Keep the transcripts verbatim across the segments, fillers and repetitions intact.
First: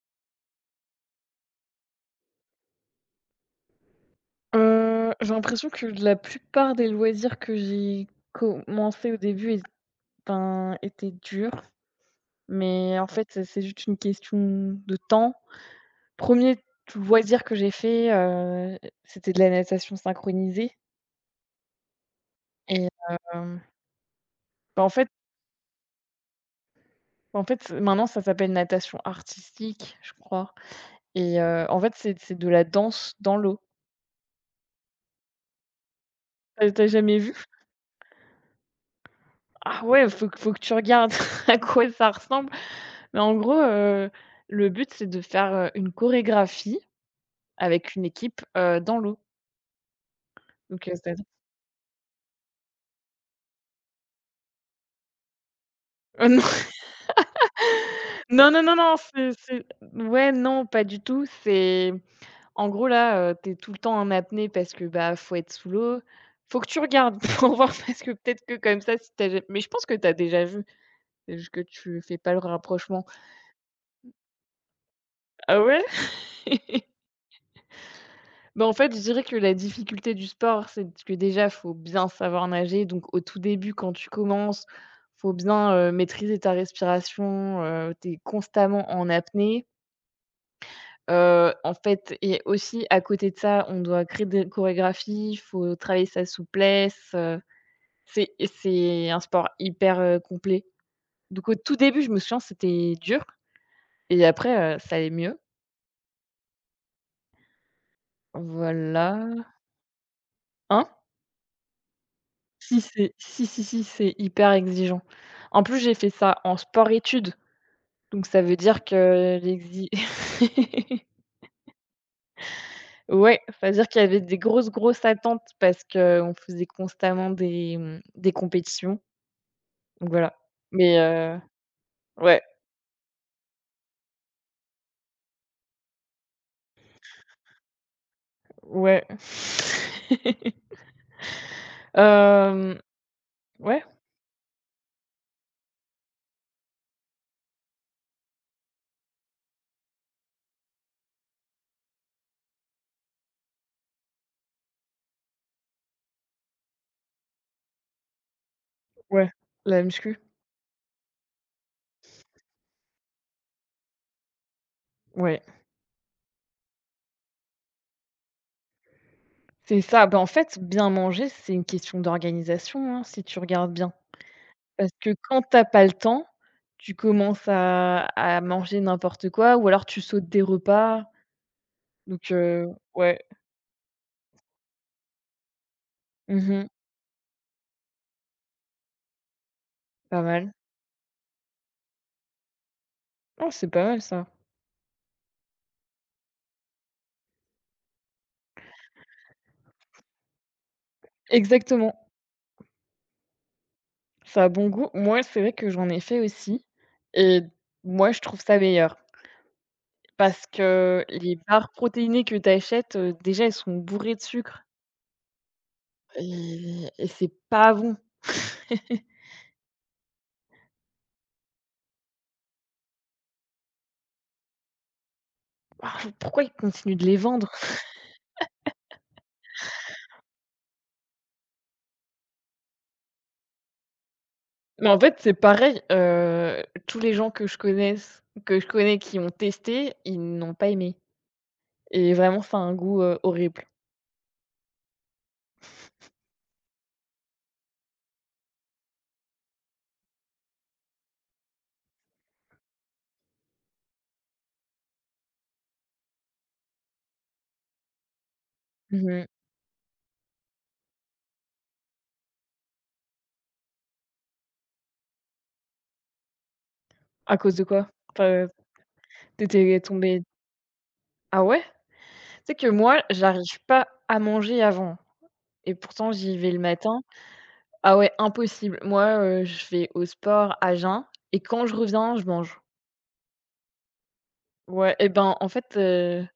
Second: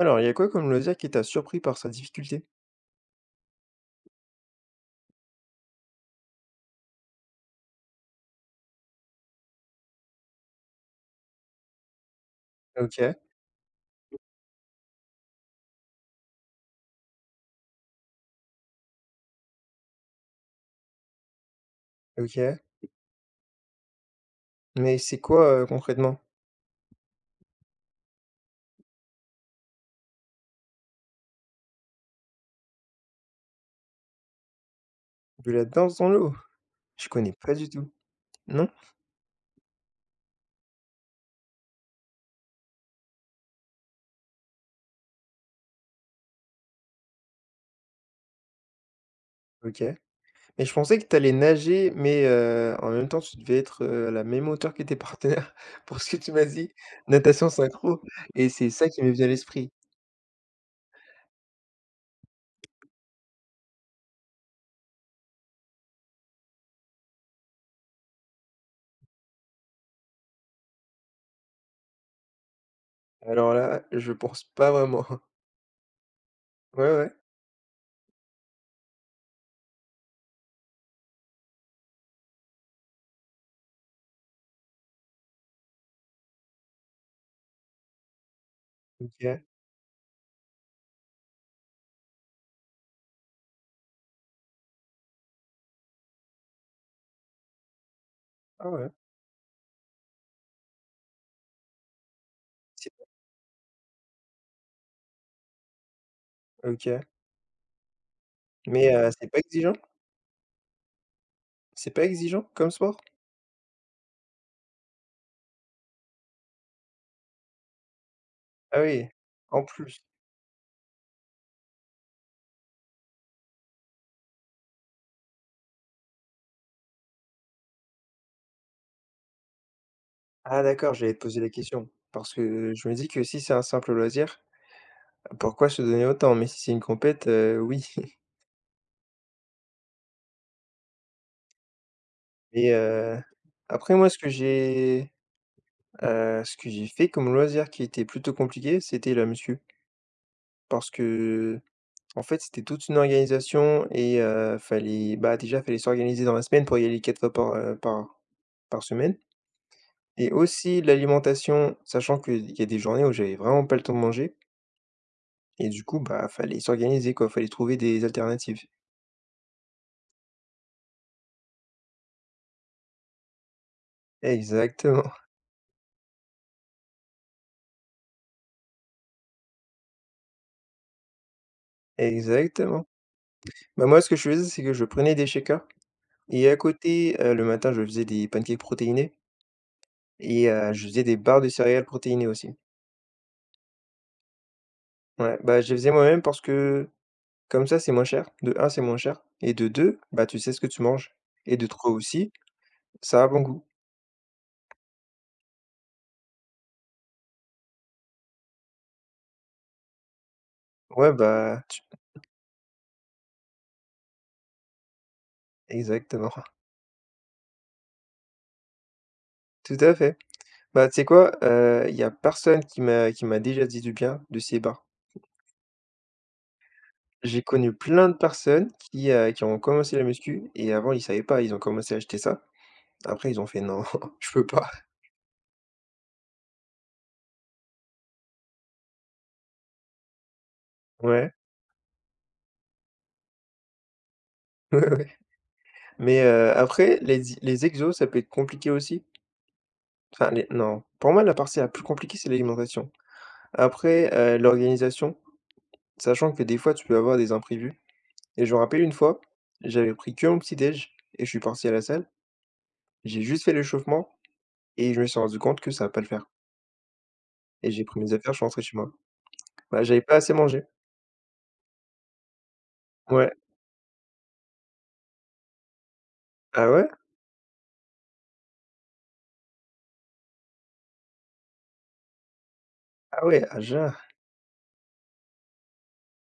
Alors, il y a quoi comme loisir qui t'a surpris par sa difficulté? Heu, j'ai l'impression que la plupart des loisirs que j'ai commencé au début et enfin, étaient durs, mais en OK, fait, c'est c'est juste une question de temps. Premier loisir que j'ai fait, heu, c'était de la natation synchronisée OK. et hem, bah, en Mais fait c'est quoi, heu, concrètement? en fait, c'est- maintenant ça s'appelle natation artistique, je crois. Et heu, en fait, c'est c'est de la danse dans l'eau. De la danse dans l'eau? T'as as Je jamais connais vu? pas du tout. Non? Ah ouais, faut que faut que tu regardes à quoi ça ressemble. Mais en gros, heu, le but, c'est de faire, heu, une chorégraphie avec une équipe, heu, dans l'eau. OK. Mais je Donc, heu, pensais que c'est-à-dire t'allais nager, mais heu, en même temps, tu devais être, heu, à la même hauteur que tes partenaires pour ce que heu, tu non, m'as dit, natation synchro et non, non, c'est non, ça non, qui me vient à c'est c'est l'esprit. ouais, non, pas du tout. C'est en gros, là, heu, tu es tout le temps en apnée parce que, bah, faut être sous l'eau. Faut que tu regardes pour voir parce que peut-être que comme ça, si t'as, ja mais je pense que t'as déjà vu, c'est juste que tu fais pas le rapprochement. Alors là, je pense pas vraiment. Ah ouais? Ouais, ouais. Bah, en fait, je dirais que la difficulté du sport, c'est que déjà, faut bien savoir nager. Donc au tout début, quand tu commences, faut bien, heu, maîtriser ta respiration, heu, tu es constamment en OK. apnée. Heu, en fait et aussi à côté de ça, on doit créer des chorégraphies, il faut travailler sa souplesse, heu, c'est Ah ouais. c'est un sport hyper, heu, complet. Donc au tout début, je me souviens, C'est c'était dur et après, heu, ça allait mieux. OK. Mais heu, c'est pas Voilà. exigeant? Hein? C'est pas exigeant comme Si, sport? c'est si, si, si, c'est hyper exigeant. En plus, j'ai fait ça en sport-études, donc ça veut Ah dire oui, que en l'exi plus. ouais, ça veut dire qu'il y avait des grosses, grosses attentes parce qu'on faisait constamment des, mmh, des compétitions, donc voilà. Ah d'accord, Mais j'allais te heu, poser la question. Parce ouais, que je me dis que si c'est un simple loisir, pourquoi se donner autant? Mais si c'est une compète, heu, oui. ouais. Et Hem, heu, ouais, après moi ce que j'ai, heu, ce que j'ai fait comme loisir qui était plutôt compliqué, c'était la muscu. Parce que en fait, c'était toute une organisation et heu, fallait bah, déjà fallait s'organiser dans la semaine pour y aller quatre fois par, heu, par par semaine ouais, la muscu, et aussi l'alimentation, sachant qu'il y a des journées où j'avais vraiment pas le temps de manger. ouais. Et du coup, bah, fallait s'organiser quoi, fallait trouver des alternatives. C'est ça, bah, en fait, bien manger, c'est une question d'organisation, hein, si tu regardes bien. Parce que Exactement, quand tu as pas le temps, tu commences à à manger n'importe quoi ou alors tu sautes des repas. Donc heu, exactement. ouais. Bah, moi, ce que je faisais, c'est que je prenais des shakers Mmh et à mh. côté, heu, le matin, je faisais des pancakes protéinés Pas et mal. heu, je faisais des barres de céréales protéinées aussi. Oh, c'est pas mal ça. Ouais, bah, je les faisais moi-même parce que comme ça, c'est moins cher. De un, c'est moins cher et de deux, bah, tu sais ce que tu manges et de trois Exactement, aussi, ça a bon goût. ça a bon goût. Moi, c'est vrai que j'en ai fait aussi et moi, je trouve ça meilleur parce que Ouais, les bah, barres tu protéinées que tu achètes, heu, déjà, elles sont bourrées de sucre exactement, et et c'est pas bon. tout à fait. Bah, tu sais quoi? Il y a personne qui m'a qui m'a déjà dit du bien de ces bars. Ah, pourquoi ils continuent de les J'ai vendre? connu plein de personnes qui, heu, qui ont commencé la muscu et avant ils savaient pas, ils ont commencé à acheter ça. Après ils ont fait: «Non, je peux pas». Mais en fait, c'est pareil, heu, tous les gens que je connaisse que je connais qui ont testé, ils n'ont pas aimé Ouais, et vraiment ça a un goût, heu, horrible. ouais, ouais. Mais, heu, après les les exos, ça peut être compliqué aussi. Enfin les non, pour moi la partie la plus compliquée, c'est l'alimentation. Après, heu, l'organisation, sachant que des fois tu peux avoir des imprévus et je me rappelle une fois, Mmh. j'avais pris que mon petit déj et je suis parti à la salle, j'ai juste fait l'échauffement et je me suis rendu compte que ça va pas le faire À cause de et j'ai quoi? pris mes affaires, je suis Enfin, rentré chez moi. tu Bah, j'avais pas tombée assez mangé. ah ouais? C'est que moi, Ouais. j'arrive pas à manger avant et pourtant j'y vais le Ah ouais? matin. Ah ouais, impossible. Moi, heu, je vais au sport à jeun et quand je reviens, je mange. Ah ouais, à jeun. Ouais et ben, en fait, heu,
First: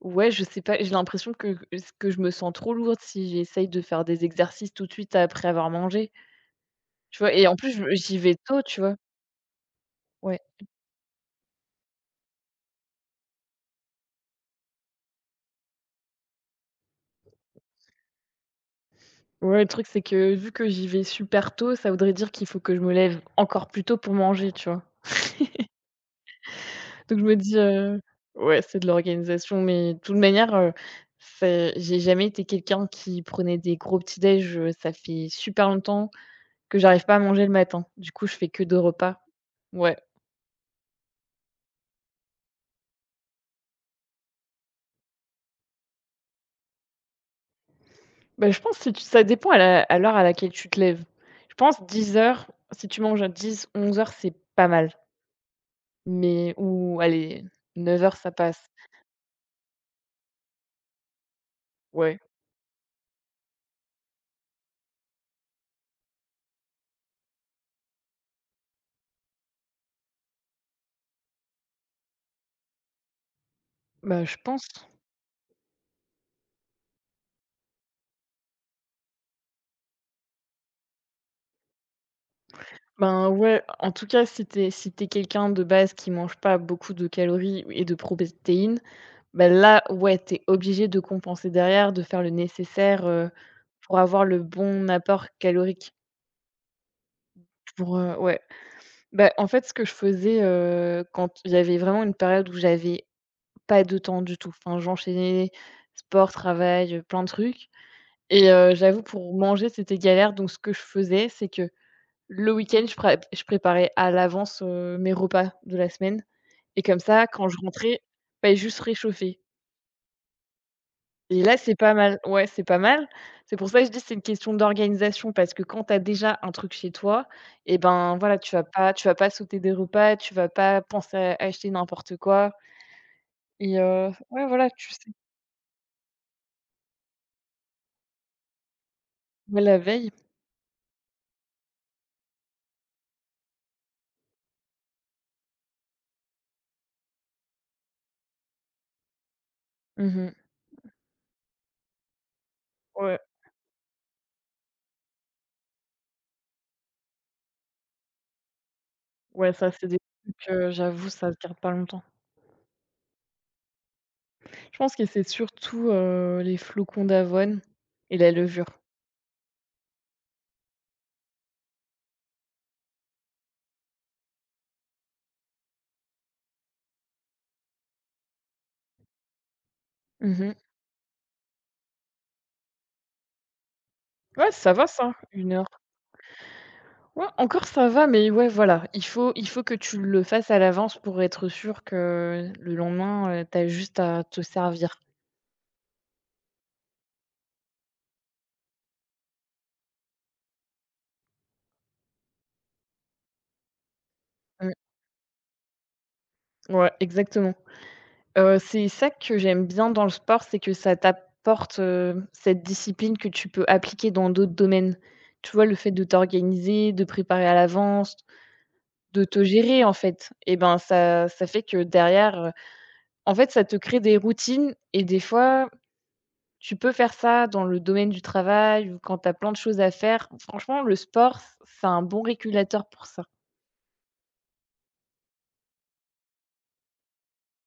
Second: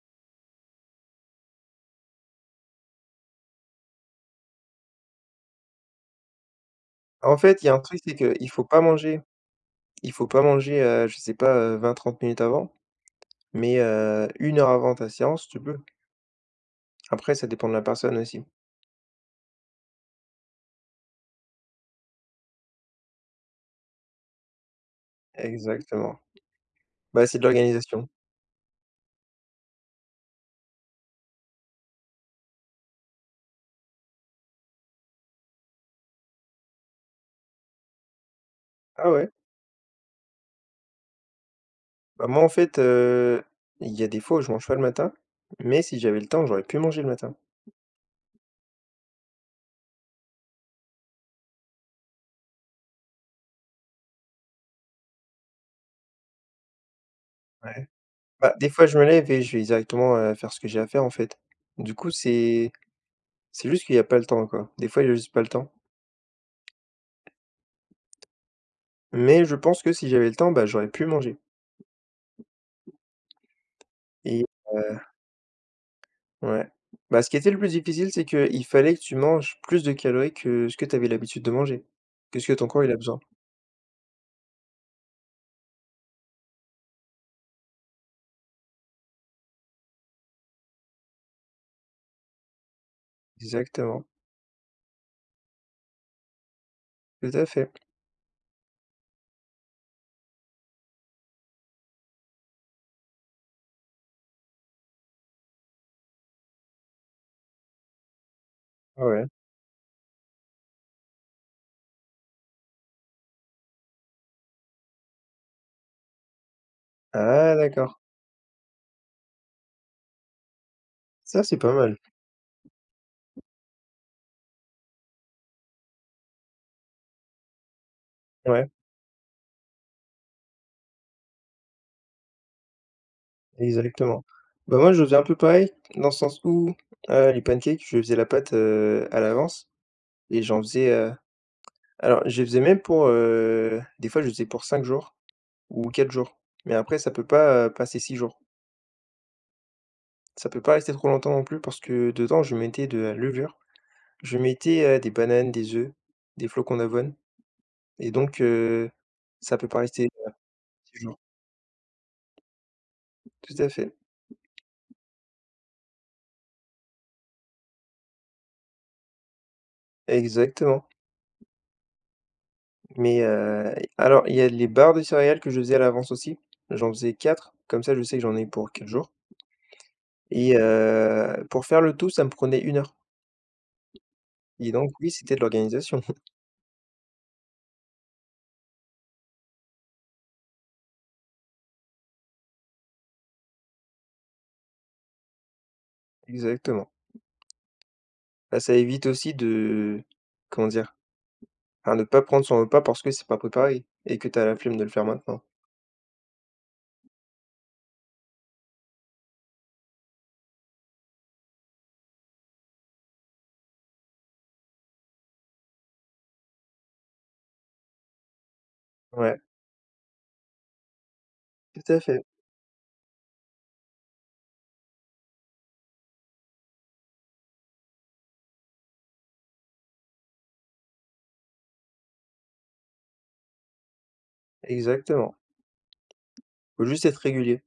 ouais, je sais pas, j'ai l'impression que que je me sens trop lourde si j'essaye de faire des exercices tout de suite après avoir mangé. Tu vois? En Et en fait, il y plus, a un je truc, c'est j'y vais qu'il tôt, faut tu pas vois? manger il faut Ouais. pas manger, heu, je sais pas, heu, vingt trente minutes avant, mais heu, une heure avant ta séance, tu peux. Après, ça dépend de la personne aussi. Ouais, le truc, c'est que vu que j'y vais super tôt, ça voudrait dire qu'il faut que je me lève encore plus tôt pour manger, tu vois? Exactement. Donc je Bah, me c'est de dis, heu l'organisation. ouais, c'est de l'organisation, mais de toute manière, heu, c'est j'ai jamais été quelqu'un qui prenait des gros petits-déj, heu, ça fait super longtemps que j'arrive pas à manger le matin. Du coup, je fais que deux Ah repas. ouais? Ouais. Bah, moi, en fait, heu, il y a des fois où je mange pas le matin, mais si j'avais le temps, j'aurais pu manger le matin. Bah, je pense si tu ça dépend à la à l'heure à laquelle tu te lèves. Je pense dix heures, si tu manges à dix onze heures c'est pas mal. Mais ou allez, Ouais. neuf heures ça Bah, des passe. fois, je me lève et je vais directement, heu, faire ce que j'ai à faire, en fait. Du coup, Ouais, c'est c'est juste qu'il y a pas le temps, quoi. Des fois, il y a juste pas le temps. Mais je pense que si j'avais le temps, bah, j'aurais pu manger bah, je et pense. heu, ouais. Bah, ce qui était le plus difficile, c'est qu'il fallait que tu manges plus de calories que ce que tu avais l'habitude de manger, que ce que ton corps, il a besoin. Ben, ouais, en tout cas, si t'es si t'es quelqu'un de base qui mange pas beaucoup de calories et de protéines, ben là, ouais, t'es obligé de compenser derrière, de faire le nécessaire, heu, pour Exactement, avoir le bon apport calorique. tout à fait. Pour, heu, ouais. Bah, en fait, ce que je faisais, heu, quand il y avait vraiment une période où j'avais pas de temps du tout, enfin, j'enchaînais sport, travail, heu, plein de trucs. Et heu, j'avoue Ouais, ouais. pour manger, c'était galère, donc ce que je faisais, c'est que le week-end, je prép je préparais à l'avance, heu, mes repas de la semaine et comme ça, quand Ah je d'accord, rentrais, fallait juste réchauffer et ça, là, c'est pas c'est pas mal. mal. Ouais, c'est pas mal. C'est pour ça que je dis que c'est une question d'organisation parce que quand tu as déjà un truc chez toi et ben, voilà, tu vas Ouais, pas tu vas pas sauter des repas, tu vas pas penser à acheter n'importe quoi et heu, exactement. ouais, voilà, Bah, tu moi, je sais, faisais un peu pareil, dans le sens où, heu, les pancakes, je faisais la pâte, heu, à ouais, l'avance la veille. et j'en faisais, heu Alors, je les faisais même pour, heu, des fois je le faisais pour cinq jours ou quatre jours, mais après ça peut pas, heu, passer six jours. Mmh. Ça peut pas rester trop longtemps non plus parce que dedans je mettais de la Ouais, levure, je mettais, heu, des bananes, des œufs, des flocons d'avoine et donc heu, ouais, ça peut ça, pas c'est des rester trucs, heu, six j'avoue, jours. ça se garde pas longtemps. Tout à fait, Je pense que c'est surtout, heu, les flocons d'avoine et la levure. exactement, mais heu, alors il y a les barres de céréales que je faisais à l'avance aussi. J'en faisais quatre, comme ça je sais que j'en ai pour quatre jours Mmh. et heu, pour faire le tout, ça me prenait une heure Ouais, et ça va donc oui, ça, c'était de une heure. l'organisation. Ouais, encore ça va, mais ouais, voilà, il faut il faut que tu le fasses à l'avance pour être sûr que le lendemain, heu, tu as juste à te servir. Exactement. Bah, ça évite aussi de comment dire? Enfin, de pas prendre son repas parce que c'est pas préparé et que tu as la Mmh. flemme de le faire maintenant. Ouais, exactement. Heu, c'est ça que j'aime bien dans le sport, c'est que ça t'apporte, heu, cette discipline que tu peux appliquer dans d'autres domaines. Tu vois, le fait de t'organiser, de préparer à l'avance, de Ouais, te gérer en fait et ben, ça ça fait que tout à fait, derrière. En fait, ça te crée des routines et des fois, tu peux faire ça dans le domaine du travail ou quand tu as plein de choses à faire. Franchement, le sport, c'est un bon régulateur pour ça. exactement. Faut juste être régulier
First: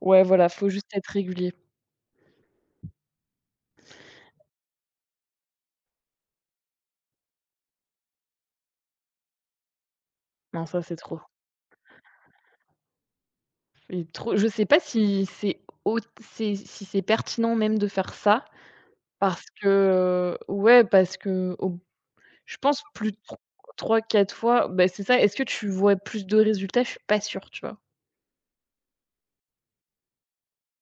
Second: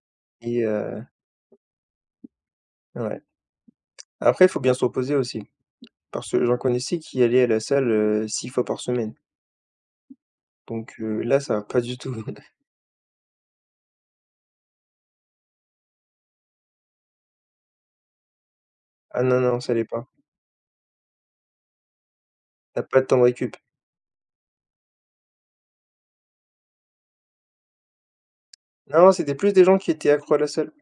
Ouais, voilà, et faut juste heu, être régulier. ouais. Après, il faut bien se reposer aussi parce que j'en connaissais qui allaient à la salle, heu, six fois par semaine Non, ça, donc c'est trop. heu, là, ça va pas du tout. Et trop, je sais pas si c'est au c'est si c'est pertinent même de faire ça Ah non, parce non, ça allait pas. que, ouais, parce qu'au je pense T'as pas de plus de temps de tro récup. trois fois, bah, c'est ça. Est-ce que tu vois plus de résultats? Je suis pas sûre, tu vois? Non, c'était plus des gens qui étaient accros à la salle.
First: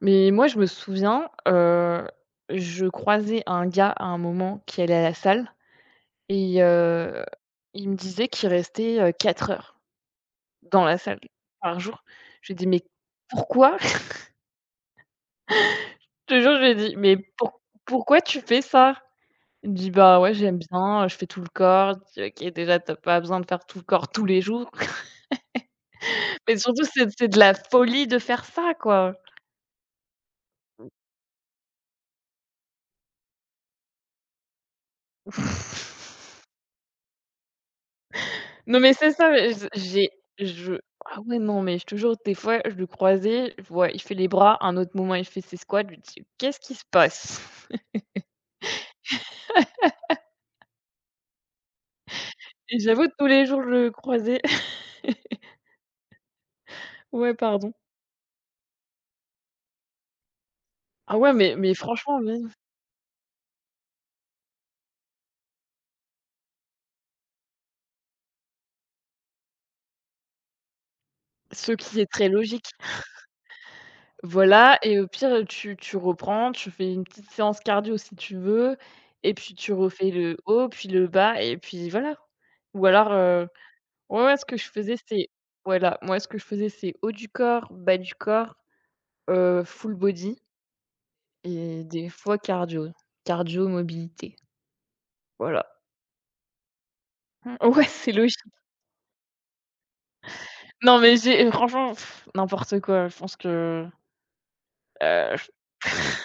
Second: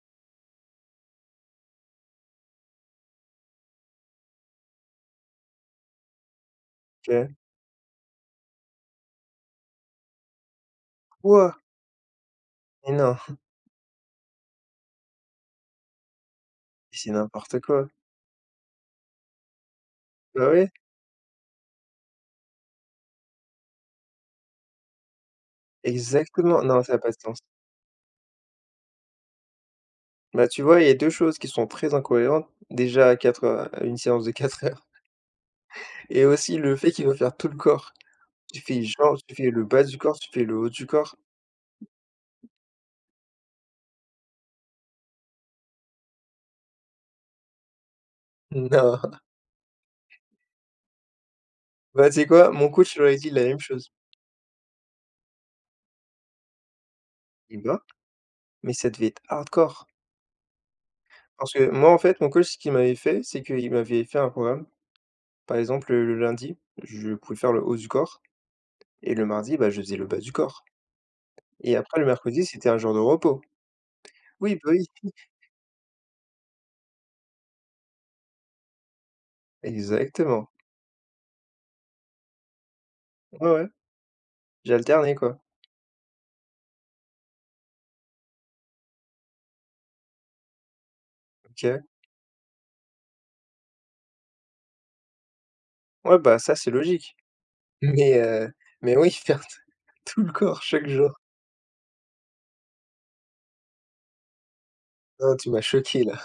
Mais moi, je me souviens, heu, je croisais un gars à un moment qui allait à la salle et heu, Je il me disait qu'il restait, heu, quatre heures dans la salle «Quoi? par jour. Je lui ai dit: «Mais Mais non, pourquoi?» Je te jure, je lui ai dit: c'est «Mais n'importe pour quoi». pourquoi tu fais ça?» Il me dit: «Bah, ouais, Bah j'aime ouais, bien, je fais tout le corps». Je dis: «OK, déjà, t'as pas besoin de faire tout le corps tous les jours, mais exactement. Non, surtout, ça n'a c'est pas de c'est de sens. la folie de faire ça, quoi». Bah, tu vois, il y a deux choses qui sont très incohérentes. Déjà, à quatre heures à une séance de quatre heures et aussi le fait qu'il va faire tout le corps. Tu Non, fais mais c'est jambes, ça, tu fais mais le je bas du j'ai corps, tu fais le haut je du corps. ah ouais, non, mais je te jure, des fois, je le croisais, je vois, il fait les bras, un autre moment, il fait ses squats, je me dis: «Qu'est-ce qui se passe?» Non. Bah, tu sais quoi? Mon et coach, il j'avoue, aurait tous dit la les même jours, je le chose. croisais ouais, Il pardon. va mais ça devait être hardcore. Ah ouais, Parce mais que mais moi, en franchement, fait, mon oui, coach, ce qu'il m'avait fait, c'est qu'il m'avait fait un programme. Par exemple, le le lundi, je pouvais faire le haut du corps et le mardi, bah, je faisais le bas du corps ce et après qui le est très mercredi, c'était logique. un jour de repos. Oui, bah, Voilà oui, et au pire, tu tu reprends, tu fais une petite séance cardio si tu veux et puis tu refais le exactement. haut, puis le bas et puis voilà. Ou alors, heu, Ouais, ouais, ouais, ouais, ce que je faisais, j'alternais, c'est quoi. voilà, moi, ce que je faisais, c'est haut du corps, bas du corps. Heu, full body OK. et des fois cardio, cardio mobilité, voilà. Ouais, bah, ça, c'est logique. Ouais, c'est Mais logique. heu, mais oui, faire t tout le corps chaque Non, mais jour. j'ai franchement pff, n'importe quoi. Je pense que, Ah, heu, tu m'as choqué, là.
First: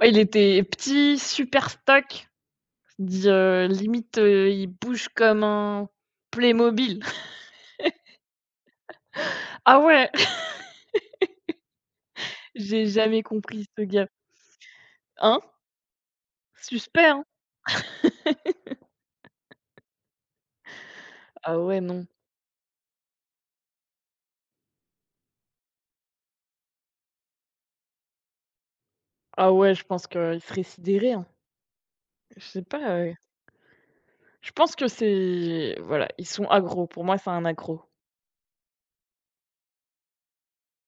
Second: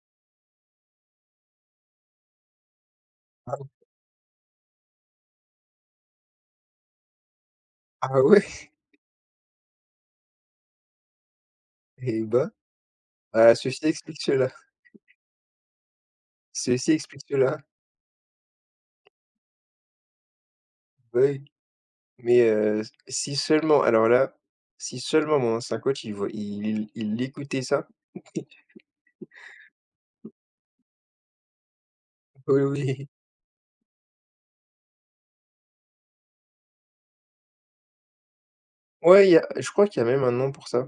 ouais, il était petit, super stock, dis, heu, limite, heu, il bouge comme un Playmobil. Ah ouais? Ah ouais, et bah, j'ai jamais bah, compris ce ceci gars. explique cela, Hein? ceci Suspect, hein? explique cela. Bah, oui. Ah ouais, non. Mais heu, si seulement alors là, si seulement mon ancien coach, il voit il il écoutait ça. Ah ouais, je pense qu'il serait sidéré, hein. Je sais Oui, pas, oui. heu, je pense que c'est voilà, ils sont accros. Pour moi, c'est un agro. Ouais, il y a je crois qu'il y a même un nom pour ça,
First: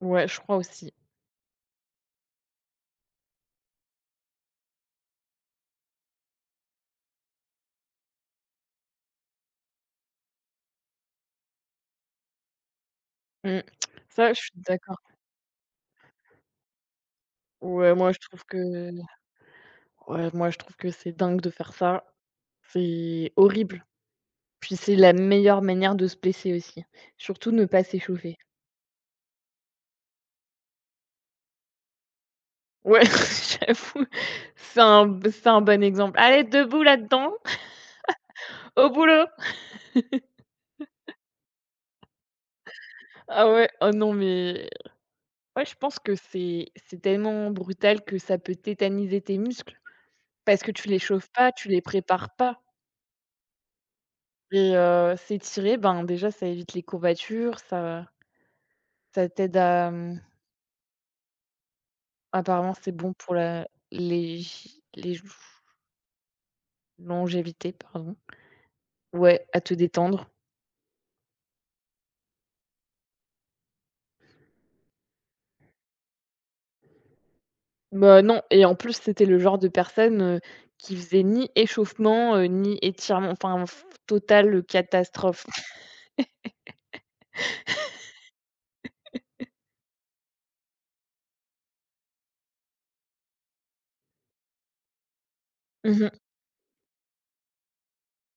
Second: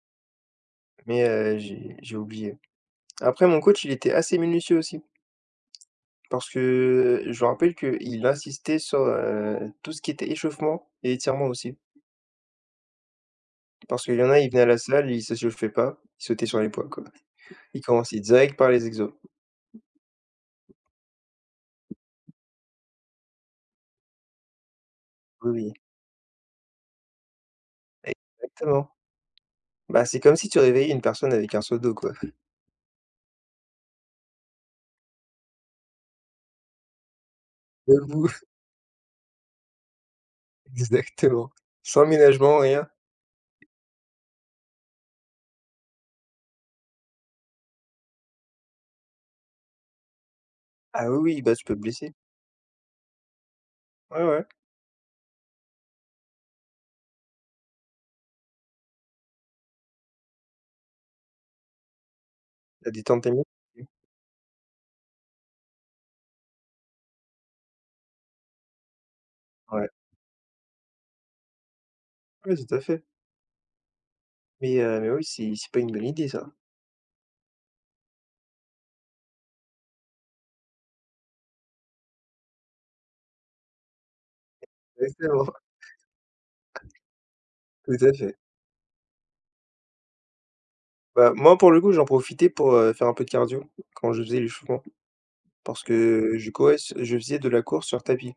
Ouais, je crois aussi. mais heu, j'ai j'ai oublié. Après mon coach, il était assez minutieux aussi parce que, je me rappelle qu'il insistait sur, heu, tout ce qui était échauffement et étirement aussi. Mmh. Parce qu'il y en Ça, je a, ils suis venaient à la d'accord. salle, ils se chauffait pas, ils sautaient sur les poids, quoi. Ils Ouais, moi je commençaient trouve direct que par les exos. ouais, moi je trouve que c'est dingue de faire ça. C'est horrible. Puis c'est la Oui, meilleure oui, manière de se blesser aussi. Surtout ne pas s'échauffer. exactement. Bah, c'est comme si tu réveillais une personne avec un seau d'eau, quoi. Ouais, j'avoue, c'est un b c'est un bon exemple. «Allez, debout là-dedans, Debout, au boulot!» exactement. Sans ménagement, rien. Ah ouais, oh non mais ouais, je pense que c'est c'est tellement brutal que ça peut tétaniser tes muscles parce que tu les Ah oui, chauffes oui, pas, bah, tu tu peux te les blesser. prépares pas Ouais, ouais, et heu, s'étirer, ben, déjà ça évite les courbatures, ça Ça t'aide à, mmh, apparemment la c'est bon détente est pour mieux. la les les longévité, pardon. Ouais, à te Ouais, détendre. ouais, tout à fait. Mais heu, mais oui, c'est c'est pas une bonne idée ça. Bah, non et en plus, c'était le genre de personne, heu, qui faisait ni échauffement, heu, ni étirement, enfin f totale catastrophe. Exactement, tout à fait. Bah, moi, pour le coup, j'en profitais pour, heu, faire un peu de cardio quand je faisais l'échauffement parce Mmh. que je courais s je faisais de la course sur tapis.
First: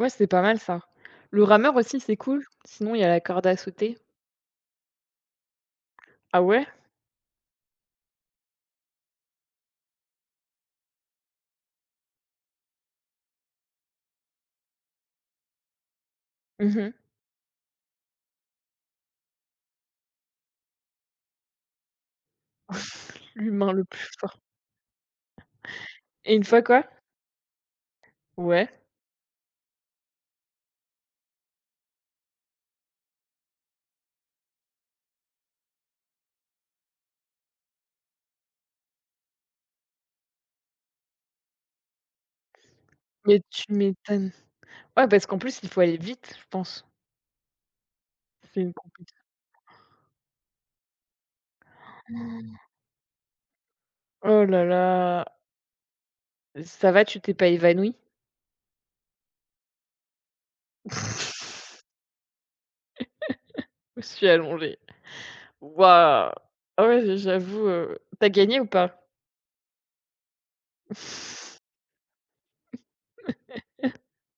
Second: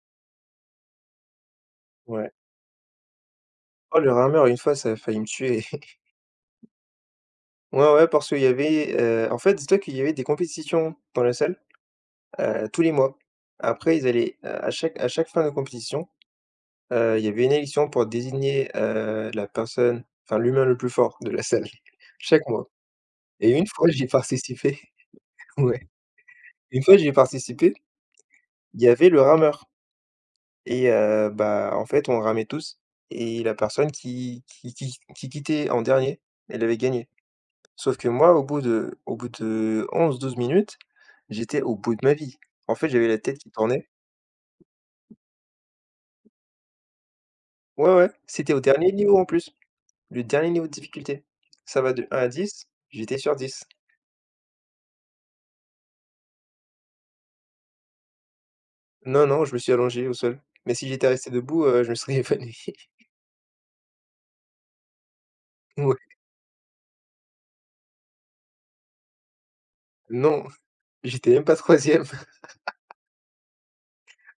Ouais, c'est pas mal ça. Le rameur aussi, c'est Ouais. cool. Sinon, il y a la corde à sauter. Oh, le rameur, une fois, ça a failli me tuer. Ah ouais? Ouais, ouais, parce qu'il y avait, heu, en fait, dis-toi qu'il y avait des compétitions dans la salle, heu, tous les mois. Après, ils allaient, heu, à chaque à chaque fin de compétition, Mmh. heu, il y avait une élection pour désigner, heu, la personne, enfin l'humain le plus fort de la salle, chaque mois. Et une L'humain le fois, j'y ai plus fort. participé. Ouais, Et une fois une quoi? fois, j'y ai participé, Ouais. il y avait le rameur et heu, bah, en fait, on ramait tous et la personne qui qui qui qui quittait en dernier, elle avait gagné. Sauf que moi, au bout de au bout de onze douze minutes, j'étais au bout de ma vie. En fait, j'avais la tête Mais qui tu tournait. m'étonnes. Ouais, parce qu'en plus, il faut aller vite, je pense. Ouais, ouais, c'était C'est au une dernier niveau compétition. en plus, le dernier niveau de difficulté. Ça va de un à dix. J'étais sur dix. Oh là là, ça va, tu t'es pas évanouie? Non, non, je me suis allongé au sol. Mais si j'étais resté debout, heu, je me serais évanoui. Je suis allongée. Ouais, Waouh! Ah ouais, j'avoue, heu, tu gagné ou pas? non, j'étais même pas troisième.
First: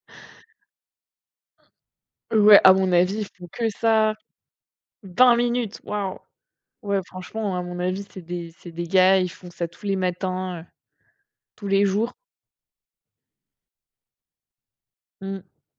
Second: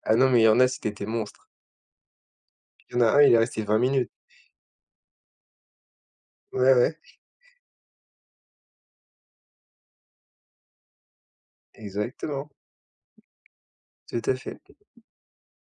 Ah non, mais il y en a, c'était des monstres. Ouais, à mon Il y en a avis, un, ils il est font resté que vingt minutes. ça. Vingt minutes, waouh! Ouais, ouais, Ouais, franchement, à mon avis, c'est des c'est des gars, ils font ça tous les matins, heu, tous les jours. exactement, tout à fait. Mmh.